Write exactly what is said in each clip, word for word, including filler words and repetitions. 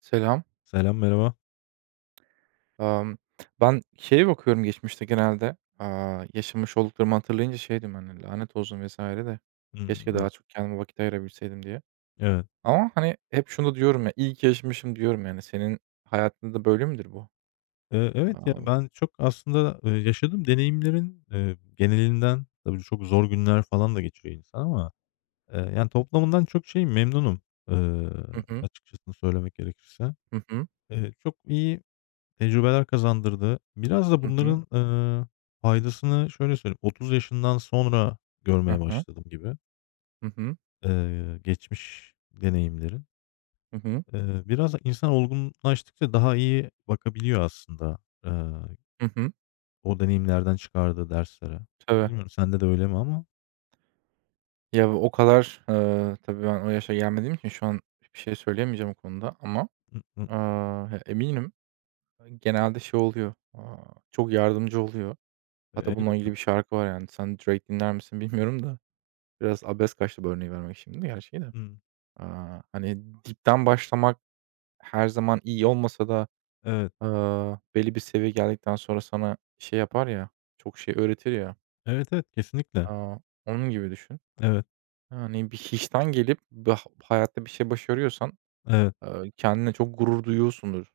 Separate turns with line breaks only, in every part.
Selam.
Selam, merhaba.
Emm, Ben şeye bakıyorum geçmişte genelde, aaa, yaşamış olduklarımı hatırlayınca şey diyorum, hani, "Lanet olsun vesaire de
Hımm,
keşke
evet.
daha çok kendime vakit ayırabilseydim diye."
Evet.
Ama, hani, hep şunu da diyorum ya, iyi ki yaşamışım diyorum yani. Senin hayatında da böyle midir bu?
Eee, evet, ya,
Aaa
ben çok aslında, eee, yaşadığım deneyimlerin, eee, genelinden tabii çok zor günler falan da geçiriyor insan ama, eee, yani, toplamından çok şey memnunum, eee,
Hı hı.
açıkçasını söylemek gerekirse.
Hı hı.
Eee, çok iyi tecrübeler kazandırdı. Biraz da
Hı hı.
bunların, eee, faydasını şöyle söyleyeyim, otuz yaşından sonra
Hı
görmeye
hı.
başladım gibi,
Hı hı.
eee, geçmiş deneyimlerin.
Hı hı.
Eee, biraz insan olgunlaştıkça daha iyi bakabiliyor aslında, eee,
Hı
o deneyimlerden çıkardığı derslere.
Tabii.
Bilmiyorum sende de öyle mi ama?
Ya, o kadar, eee, tabii ben o yaşa gelmediğim için şu an bir şey söyleyemeyeceğim o konuda ama,
Hı hı.
aaa, ya, eminim genelde şey oluyor, aaa, çok yardımcı oluyor.
E
Hatta bununla
elbette.
ilgili bir şarkı var yani. Sen Drake dinler misin bilmiyorum da biraz abes kaçtı bu örneği vermek şimdi gerçi de.
Hımm.
Aaa, hani, dipten başlamak her zaman iyi olmasa da,
Evet.
aaa, belli bir seviye geldikten sonra sana şey yapar ya, çok şey öğretir ya.
Evet, evet, kesinlikle.
Aaa, Onun gibi düşün.
Evet,
Yani bir hiçten gelip bah hayatta bir şey başarıyorsan,
evet.
aaa, kendine çok gurur duyuyorsundur.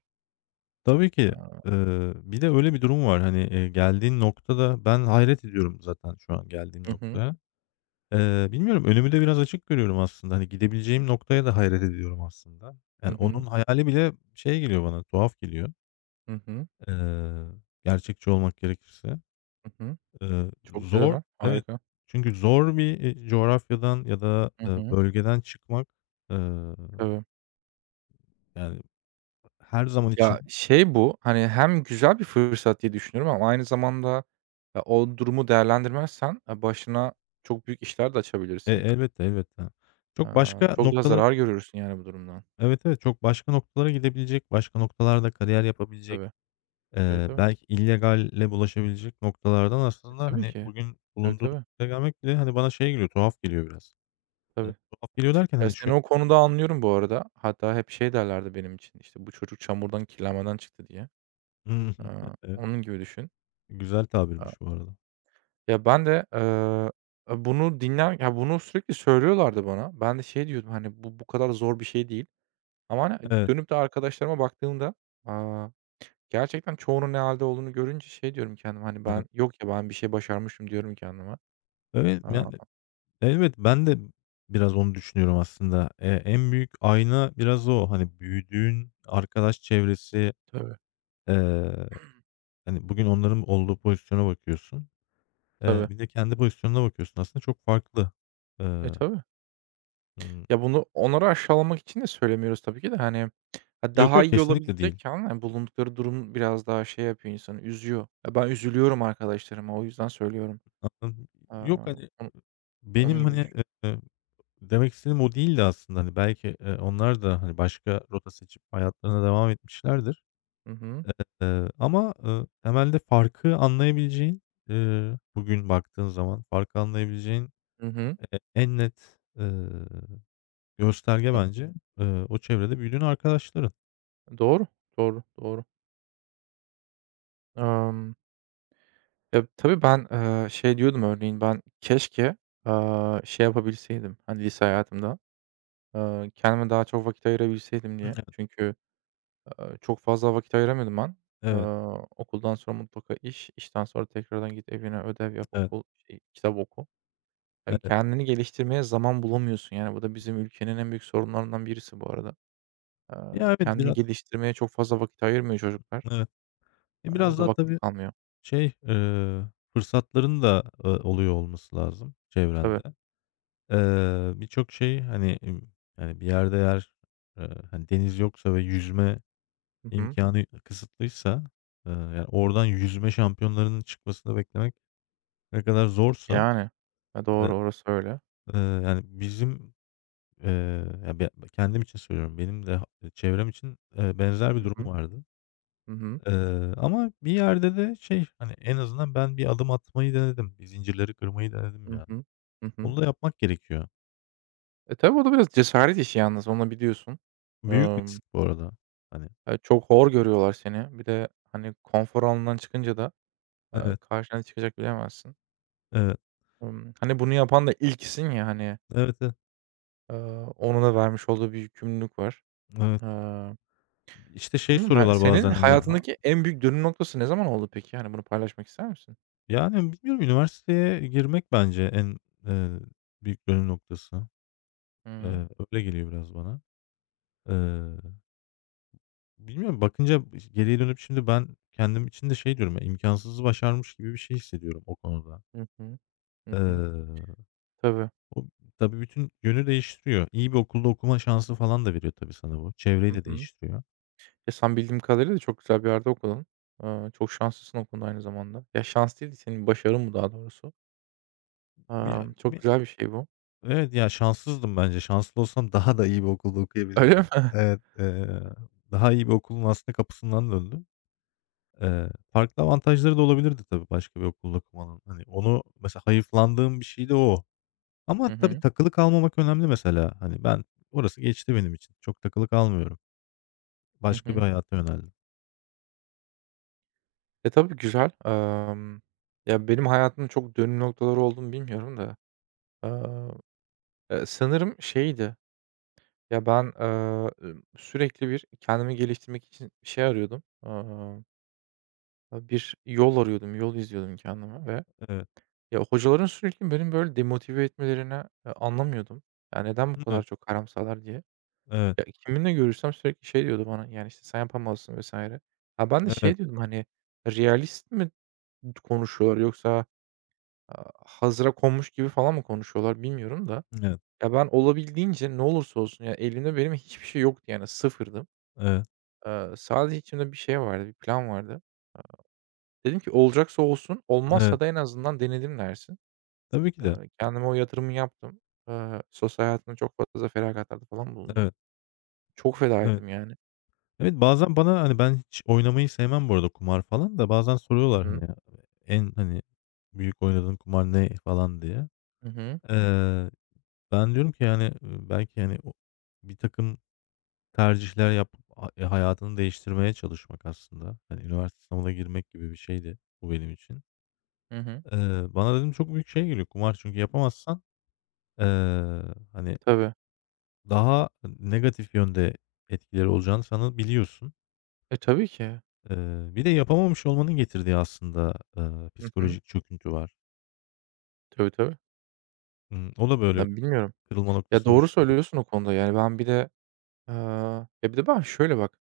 Tabii ki.
Aaa
Eee, bir de öyle bir durum var, hani, eee, geldiğin noktada ben hayret ediyorum zaten şu an geldiğim
Hı hı.
noktaya. Eee, bilmiyorum önümü de biraz açık görüyorum aslında. Hani, gidebileceğim noktaya da hayret ediyorum aslında.
Hı
Yani
hı.
onun hayali bile şey geliyor bana, tuhaf geliyor.
Hı hı.
Eee, Gerçekçi olmak gerekirse.
Hı hı.
Eee,
Çok
zor,
güzel.
evet.
Harika.
Çünkü zor bir, eee, coğrafyadan ya da,
Hı
eee,
hı.
bölgeden çıkmak, eee,
Tabii.
yani, her zaman için.
Ya, şey bu, hani, hem güzel bir fırsat diye düşünüyorum ama aynı zamanda, ya, o durumu değerlendirmezsen, eee, başına çok büyük işler de
E,
açabilirsin.
elbette, elbette. Çok
Eee,
başka
Çok daha
noktalara.
zarar görürsün yani bu durumdan.
Evet, evet, çok başka noktalara gidebilecek, başka noktalarda kariyer yapabilecek,
Tabii. Tabii,
eee,
tabii.
belki illegalle bulaşabilecek noktalardan
E,
aslında,
tabii
hani,
ki.
bugün
Tabii,
bulunduğun
tabii.
noktaya gelmek bile, hani, bana şey geliyor, tuhaf geliyor biraz. Eee,
Tabii.
tuhaf geliyor derken,
Ya,
hani, şu
seni o konuda anlıyorum bu arada. Hatta hep şey derlerdi benim için, işte, "Bu çocuk çamurdan, kirlenmeden çıktı." diye. Eee, Onun gibi düşün.
güzel
Aaa,
tabirmiş bu arada.
Ya, ben de, eee, e, bunu dinler ya, bunu sürekli söylüyorlardı bana. Ben de şey diyordum, hani, "Bu bu kadar zor bir şey değil." Ama, hani, hani,
Evet.
dönüp de arkadaşlarıma baktığımda, aaa, gerçekten çoğunun ne halde olduğunu görünce şey diyorum kendime, hani, ben
Nı
"Yok ya, ben bir şey başarmışım." diyorum kendime.
Evet,
Aaa
yani, evet, ben de biraz onu düşünüyorum aslında. Eee, en büyük ayna biraz o. Hani, büyüdüğün arkadaş çevresi,
Tabii,
eee, hani, bugün onların olduğu pozisyona bakıyorsun. Eee,
tabii.
bir de kendi pozisyonuna bakıyorsun. Aslında çok farklı.
E,
Eee,
tabii.
ımm,
Ya, bunu onları aşağılamak için de söylemiyoruz tabii ki de, hani, ha,
yok,
daha
yok,
iyi
kesinlikle değil.
olabilecekken, hani, bulundukları durum biraz daha şey yapıyor insanı, üzüyor. Ya, ben üzülüyorum arkadaşlarıma, o yüzden söylüyorum.
Anladım.
Aaa,
Yok, hani,
onu onun
benim,
gibi
hani,
düşün.
eee, demek istediğim o değildi aslında. Hani, belki, eee, onlar da, hani, başka rota seçip hayatlarına devam etmişlerdir.
Hı hı.
Eee, ama, ııı, temelde farkı anlayabileceğin, eee, bugün baktığın zaman farkı anlayabileceğin
Hı hı.
e en net, eee, gösterge bence, eee, o çevrede büyüdüğün arkadaşların.
Doğru, doğru, doğru. Emm Ya, tabii ben, eee, şey diyordum örneğin ben keşke, aaa, şey yapabilseydim, hani, lise hayatımda, eee, kendime daha çok vakit ayırabilseydim
Hı,
diye.
evet,
Çünkü, eee, çok fazla vakit ayıramıyordum ben. Eee,
evet,
Okuldan sonra mutlaka iş, işten sonra tekrardan git evine, ödev yap,
evet.
okul, şey, kitap oku. Ya,
Evet.
kendini geliştirmeye zaman bulamıyorsun, yani, bu da bizim ülkenin en büyük sorunlarından birisi bu arada. Eee,
Ya, evet,
Kendini
biraz,
geliştirmeye çok fazla vakit ayırmıyor çocuklar,
evet. E,
eee, ya
biraz
da
daha
vakit
tabii
kalmıyor.
şey, eee, fırsatların da, ııı, oluyor olması lazım çevrende.
Tabii.
Eee, birçok şey, hani, ımm, hani, bir yerde eğer, eee, hani, deniz yoksa ve yüzme
Hı hı.
İmkânı kısıtlıysa, eee, yani, oradan yüzme şampiyonlarının çıkmasını beklemek ne kadar zorsa,
Yani. E,
eee,
doğru, orası öyle.
eee, yani, bizim, eee, ya, be kendim için söylüyorum, benim de ha çevrem için, eee, benzer bir
Hı
durum
hı.
vardı.
Hı hı.
Eee, Ama bir yerde de şey, hani, en azından ben bir adım atmayı denedim. Bir zincirleri kırmayı denedim,
Hı
yani.
hı. Hı hı.
Onu da yapmak gerekiyor.
E, tabii o da biraz cesaret işi yalnız, onu biliyorsun.
Büyük
Emm,
risk bu arada. Hani.
eee, Çok hor görüyorlar seni. Bir de, hani, konfor alanından çıkınca da, eee,
Evet,
karşına ne çıkacak bilemezsin.
evet,
Imm, hani, bunu yapan da ilkisin ya, hani,
evet, evet.
eee, onun da vermiş olduğu bir yükümlülük var.
Evet.
Eee,
İşte, şey
Bilmiyorum, yani,
soruyorlar
senin
bazen, hani.
hayatındaki en büyük dönüm noktası ne zaman oldu peki? Hani, bunu paylaşmak ister misin?
Yani, bilmiyorum, üniversiteye girmek bence en, eee, büyük dönüm noktası.
Hı hı.
Eee, Öyle geliyor biraz bana. Eee, Bilmiyorum, bakınca geriye dönüp şimdi ben kendim için de şey diyorum, ya, imkânsızı başarmış gibi bir şey hissediyorum o konuda.
Hı hı. Hı hı.
Eee,
Tabii.
O tabii bütün yönü değiştiriyor. İyi bir okulda okuma şansı falan da veriyor tabii sana bu. Çevreyi
Hı
de
hı.
değiştiriyor.
Ya sen bildiğim kadarıyla da çok güzel bir yerde okudun. Eee, çok şanslısın o konuda aynı zamanda. Ya, şans değil de senin başarın bu daha doğrusu.
Ya,
Emm, çok
bi
güzel bir şey bu.
evet, ya, şanssızdım bence. Şanslı olsam daha da iyi bir okulda
Öyle mi?
okuyabilirdim. Evet, eee, daha iyi bir okulun aslında kapısından döndüm. Eee, farklı avantajları da olabilirdi tabii başka bir okulda okumanın. Hani, onu mesela hayıflandığım bir şey de o. Ama
Hı
tabii
hı.
takılı kalmamak önemli mesela. Hani, ben orası geçti benim için. Çok takılı kalmıyorum.
Hı
Başka bir
hı.
hayata yöneldim.
E, tabii güzel. Emm, ya, benim hayatımda çok dönüm noktaları olduğunu bilmiyorum da, eee, eee, sanırım şeydi, ya, ben, eee, sürekli bir kendimi geliştirmek için bir şey arıyordum. Eee, bir yol arıyordum, yol izliyordum kendime ve.
Evet.
Ya, hocaların sürekli beni böyle demotive etmelerini, eee, anlamıyordum. Ya, neden bu kadar
Hı,
çok karamsarlar diye.
evet,
Ya, kiminle görüşsem sürekli şey diyordu bana, yani, işte, "Sen yapamazsın." vesaire. Ha, ben de
evet,
şey diyordum, hani, realist mi konuşuyorlar yoksa, aaa, hazıra konmuş gibi falan mı konuşuyorlar bilmiyorum da.
evet,
Ya, ben olabildiğince ne olursa olsun, ya, elimde benim hiçbir şey yoktu, yani, sıfırdım.
evet,
Eee, sadece içimde bir şey vardı, bir plan vardı. Dedim ki olacaksa olsun,
evet.
olmazsa da en azından denedim dersin.
Tabii ki
Eee,
de.
kendime o yatırımı yaptım. Eee, sosyal hayatımda çok fazla feragatlarda falan bulundum.
Evet,
Çok feda
evet.
ettim yani.
Evet, bazen bana, hani, ben hiç oynamayı sevmem bu arada kumar falan da bazen
Hı
soruyorlar,
hı.
hani, ya, en, hani, büyük oynadığın kumar ne falan diye.
Hı hı.
Eee, Ben diyorum ki, yani, eee, belki, yani o bir takım tercihler yapıp a eee, hayatını değiştirmeye çalışmak aslında. Hani, üniversite sınavına girmek gibi bir şeydi bu benim için.
Hı hı.
Eee, bana dedim çok büyük şey geliyor kumar çünkü yapamazsan, eee, hani,
Tabii.
daha negatif yönde etkileri olacağını sana biliyorsun.
E, tabii ki.
Eee, Bir de yapamamış olmanın getirdiği aslında, eee,
Hı hı.
psikolojik çöküntü var.
Tabii, tabii.
Imm, o da böyle
Ben bilmiyorum.
kırılma
Ya,
noktası
doğru
oluşturabilir.
söylüyorsun o konuda. Yani, ben bir de, eee, ya, bir de ben şöyle bak,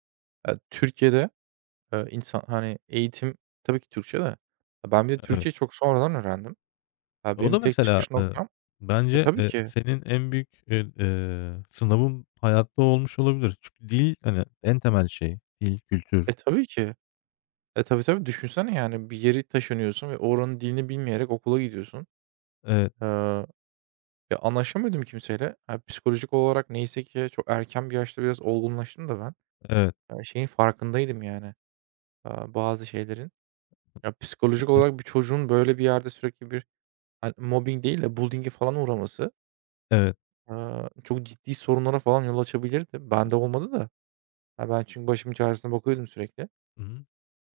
eee, Türkiye'de, eee, insan, hani, eğitim tabii ki Türkçe de, e, ben bir de Türkçeyi çok sonradan öğrendim. Ya,
O
benim
da
tek
mesela,
çıkış
eee,
noktam. E,
bence,
tabii
eee,
ki.
senin en büyük, eee, eee, sınavın hayatta olmuş olabilir. Çünkü dil, hani, en temel şey. Dil, kültür.
E, tabii ki. E, tabii, tabii. Düşünsene, yani, bir yeri taşınıyorsun ve oranın dilini bilmeyerek okula gidiyorsun.
Evet,
Eee, Ya, anlaşamıyordum kimseyle. Ha, psikolojik olarak neyse ki çok erken bir yaşta biraz olgunlaştım da ben.
evet,
Ya, şeyin farkındaydım yani, aaa, bazı şeylerin. Ya, psikolojik
e
olarak bir çocuğun böyle bir yerde sürekli bir, hani, mobbing değil de bullying'e falan uğraması,
evet.
aaa, çok ciddi sorunlara falan yol açabilirdi. Bende olmadı da. Ya, ben çünkü başımın çaresine bakıyordum sürekli.
Hı hı.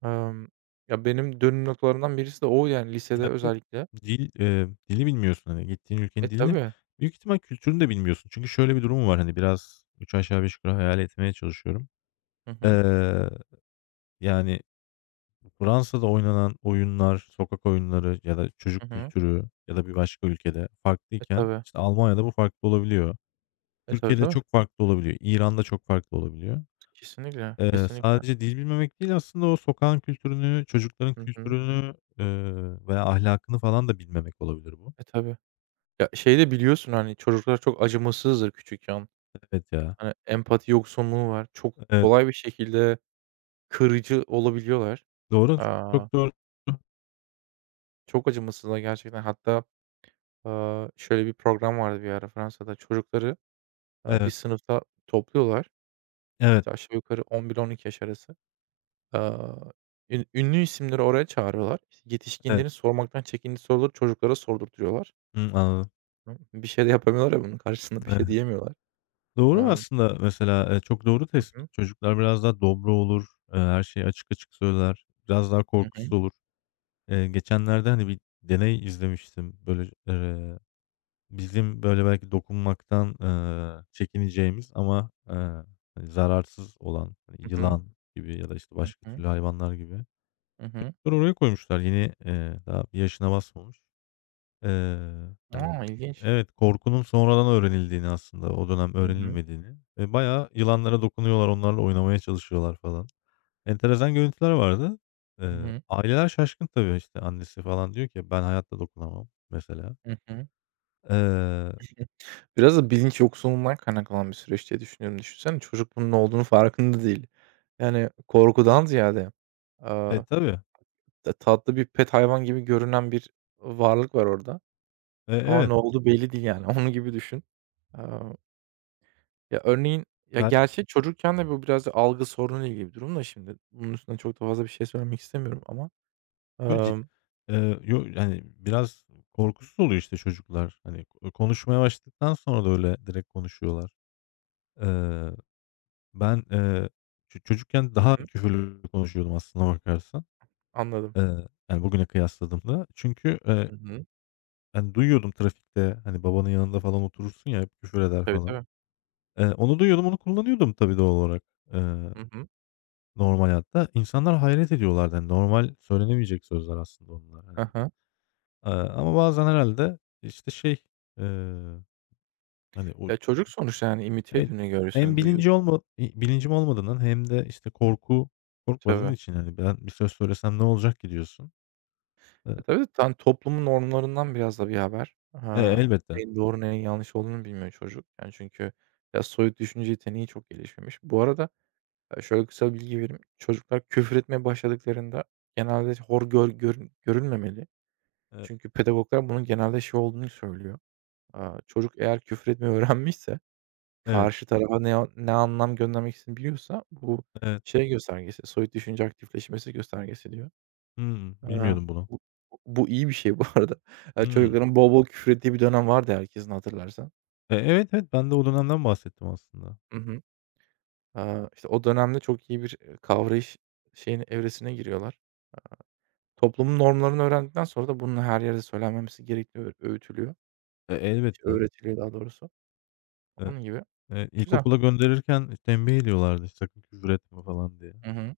Emm, Ya, benim dönüm noktalarından birisi de o yani lisede
Evet, evet.
özellikle.
Dil, eee, dili bilmiyorsun, hani, gittiğin
E,
ülkenin dilini.
tabii.
Büyük ihtimal kültürünü de bilmiyorsun. Çünkü şöyle bir durum var, hani, biraz üç aşağı beş yukarı hayal etmeye çalışıyorum.
Hı hı.
Eee, Yani, Fransa'da oynanan oyunlar, sokak oyunları ya da
Hı
çocuk
hı.
kültürü ya da bir başka ülkede
E,
farklıyken,
tabii.
işte, Almanya'da bu farklı olabiliyor.
E, tabii,
Türkiye'de
tabii.
çok farklı olabiliyor. İran'da çok farklı olabiliyor.
Kesinlikle,
Eee,
kesinlikle.
sadece dil bilmemek değil aslında o sokağın kültürünü, çocukların
Hı hı.
kültürünü, eee, veya ahlakını falan da bilmemek olabilir bu.
E, tabii. Ya, şey de biliyorsun, hani, çocuklar çok acımasızdır küçükken.
Evet ya.
Hani, empati yoksunluğu var. Çok
Evet.
kolay bir şekilde kırıcı olabiliyorlar.
Doğru.
Aaa,
Çok doğru.
Çok acımasızlar gerçekten. Hatta, aaa, şöyle bir program vardı bir ara Fransa'da. Çocukları, aaa, bir
Evet.
sınıfta topluyorlar.
Evet.
İşte, aşağı yukarı on bir on iki yaş arası. Aaa, ün ünlü isimleri oraya çağırıyorlar. İşte,
Evet.
yetişkinlerin sormaktan çekindiği soruları çocuklara sordurtuyorlar.
Hımm, anladım.
Bir şey de yapamıyorlar ya bunun karşısında. Bir
Evet.
şey diyemiyorlar.
Doğru
Amm
aslında mesela, eee, çok doğru
Hı hı.
tespit. Çocuklar biraz daha dobra olur, eee, her şeyi açık açık söyler, biraz daha
Hı
korkusuz
hı.
olur. Eee, geçenlerde, hani, bir deney izlemiştim. Böyle, eee bizim, böyle, belki dokunmaktan, eee, çekineceğimiz ama, eee, hani, zararsız olan, hani,
Hı hı.
yılan gibi ya da, işte,
Hı
başka
hı.
türlü hayvanlar gibi.
Hı hı.
Çocukları oraya koymuşlar. Yeni, eee, daha bir yaşına basmamış. Eee, Hani,
A! İlginç.
evet, korkunun sonradan öğrenildiğini aslında, o dönem
Hı hı.
öğrenilmediğini ve bayağı yılanlara dokunuyorlar, onlarla oynamaya çalışıyorlar falan. Enteresan görüntüler vardı.
Hı
Eee,
hı.
aileler şaşkın tabii, işte, annesi falan diyor ki, "Ben hayatta dokunamam." mesela.
Hı hı.
Eee,
Biraz da bilinç yoksunluğundan kaynaklanan bir süreç diye düşünüyorum. Düşünsene çocuk bunun ne olduğunu farkında değil. Yani korkudan ziyade,
e,
aaa,
tabii.
ta tatlı bir pet hayvan gibi görünen bir varlık var orada
E,
ama
evet.
ne olduğu belli değil yani. Onun gibi düşün. Aaa, Ya, örneğin, ya,
Ben
gerçi çocukken de bu biraz da algı sorunuyla ilgili bir durum da şimdi bunun üstüne çok da fazla bir şey söylemek istemiyorum ama,
yo, ci
amm
eee, yo, Yani, biraz korkusuz oluyor, işte, çocuklar. Hani, ko konuşmaya başladıktan sonra da öyle direkt konuşuyorlar. Eee, Ben, eee, ço çocukken
Hı
daha
hı.
küfürlü konuşuyordum aslına bakarsan.
Anladım.
Eee, yani, bugüne kıyasladığımda. Çünkü, eee,
Hı hı.
hani, duyuyordum trafikte, hani, babanın yanında falan oturursun ya, hep küfür eder
Tabii,
falan.
tabii.
Eee, onu duyuyordum, onu kullanıyordum tabii doğal olarak, eee,
Hı hı.
normal hayatta. İnsanlar hayret ediyorlardı. Hani, normal söylenemeyecek sözler aslında onlar, hani.
Hı hı.
Eee, ama bazen herhâlde, işte, şey, eee, hani, o
Ya, çocuk sonuçta, yani, imite
evet,
ediyor ne
hem
görüyorsan,
bilinci
duyuyorsan.
olma i bilincim olmadığından hem de, işte, korku korkmadığın
Tabii.
için, hani, ben bir söz söylesem ne olacak ki diyorsun. Eee,
E, tabii, tam toplumun normlarından biraz da bir haber.
e
Aaa,
elbette.
neyin doğru, neyin yanlış olduğunu bilmiyor çocuk. Yani, çünkü biraz soyut düşünce yeteneği çok gelişmemiş. Bu arada, eee, şöyle kısa bir bilgi vereyim. Çocuklar küfür etmeye başladıklarında genelde hor gör görün görülmemeli.
Eee,
Çünkü pedagoglar bunun genelde şey olduğunu söylüyor. Aaa, çocuk eğer küfür etmeyi öğrenmişse,
evet,
karşı tarafa ne ne anlam göndermek istediğini biliyorsa bu
evet.
şey göstergesi, soyut düşünce aktifleşmesi göstergesi diyor.
Hımm.
Ha,
Bilmiyordum bunu.
bu bu iyi bir şey bu arada. Eee,
Hımm.
çocukların bol bol küfür ettiği bir dönem vardı ya, herkesin hatırlarsan.
E, evet, evet. Ben de o dönemden bahsettim aslında.
Hı hı. Aaa, işte o dönemde çok iyi bir, eee, kavrayış şeyin evresine giriyorlar. Toplumun normlarını öğrendikten sonra da bunun her yerde söylenmemesi gerektiği öğ öğütülüyor.
E,
Şey,
elbette.
öğretiliyor daha doğrusu.
E,
Onun gibi.
e,
Güzel.
ilkokula gönderirken tembih ediyorlardı, işte sakın küfür etme falan diye.
Hı hı.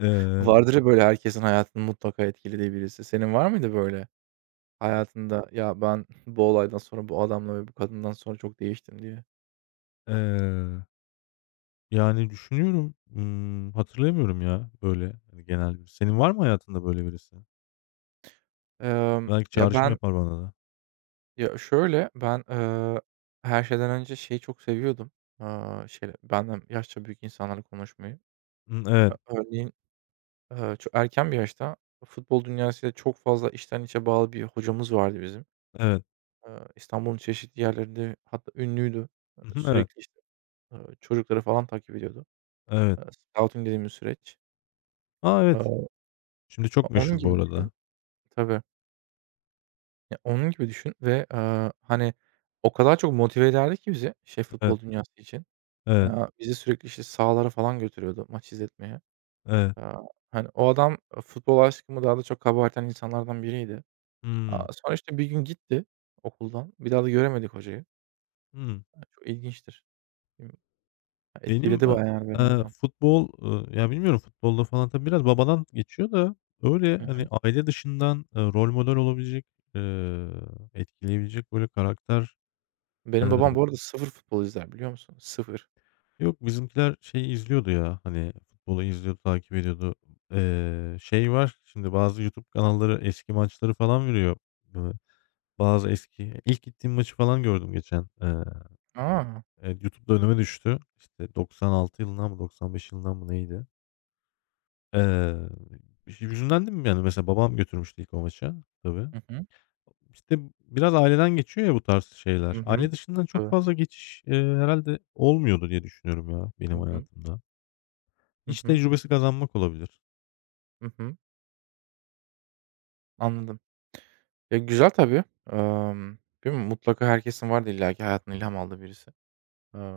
Eee,
Vardır ya böyle herkesin hayatını mutlaka etkilediği birisi. Senin var mıydı böyle
e
hayatında, "Ya, ben bu olaydan sonra bu adamla ve bu kadından sonra çok değiştim." diye?
eee Yani, düşünüyorum, ımm, hatırlayamıyorum ya, böyle, hani, genel bir. Senin var mı hayatında böyle birisi?
Emm,
Belki
ya
çağrışım
ben
yapar bana da.
Ya, şöyle, ben, eee, her şeyden önce şeyi çok seviyordum, aaa, şeyle benden yaşça büyük insanlarla konuşmayı.
Hımm,
Ö
evet,
örneğin, eee, çok erken bir yaşta futbol dünyasıyla çok fazla içten içe bağlı bir hocamız vardı bizim.
evet.
Eee, İstanbul'un çeşitli yerlerinde hatta ünlüydü. Eee,
Hı, evet,
sürekli, işte, eee, çocukları falan takip ediyordu.
evet.
Eee, scouting dediğimiz süreç.
A, evet.
Eee,
Şimdi çok
Onun
meşhur bu
gibi düşün.
arada.
Tabii. Ya, onun gibi düşün ve, eee, hani, o kadar çok motive ederdi ki bizi, şey,
Evet,
futbol dünyası için.
evet,
Aaa, bizi sürekli, işte, sahalara falan götürüyordu maç izletmeye.
evet.
Aaa, Hani, o adam, eee, futbol aşkımı daha da çok kabartan insanlardan biriydi.
Hımm,
Aaa, sonra, işte, bir gün gitti okuldan. Bir daha da göremedik hocayı.
hımm.
Aaa, çok ilginçtir. Bilmiyorum,
Benim,
etkiledi
eee,
bayağı yani beni o
eee,
adam.
futbol, ııı, ya, bilmiyorum futbolda falan tabii biraz babadan geçiyor da öyle,
Hı
hani,
hı.
aile dışından, eee, rol model olabilecek, eee, etkileyebilecek böyle karakter.
Benim babam bu arada sıfır futbol izler biliyor musun? Sıfır.
Yok, bizimkiler şeyi izliyordu ya, hani, futbolu izliyordu, takip ediyordu. Eee, şey var, şimdi bazı YouTube kanalları eski maçları falan veriyor. Iıı, bazı eski ilk gittiğim maçı falan gördüm geçen. Eee,
A!
evet, YouTube'da önüme düştü. İşte doksan altı yılından mı doksan beş yılından mı neydi? Eee, Hüzünlendim yani. Mesela babam götürmüştü ilk o maça tabii.
Hı hı.
İşte biraz aileden geçiyor ya bu tarz
Hı
şeyler.
hı.
Aile dışından çok
Tabii.
fazla geçiş, eee, herhâlde olmuyordu diye düşünüyorum ya benim
Hı hı.
hayatımda.
Hı
İş
hı.
tecrübesi kazanmak olabilir.
Hı hı. Anladım. Ya, güzel tabii. Emm, Bilmiyorum mutlaka herkesin vardır illaki hayatına ilham aldığı birisi. Eee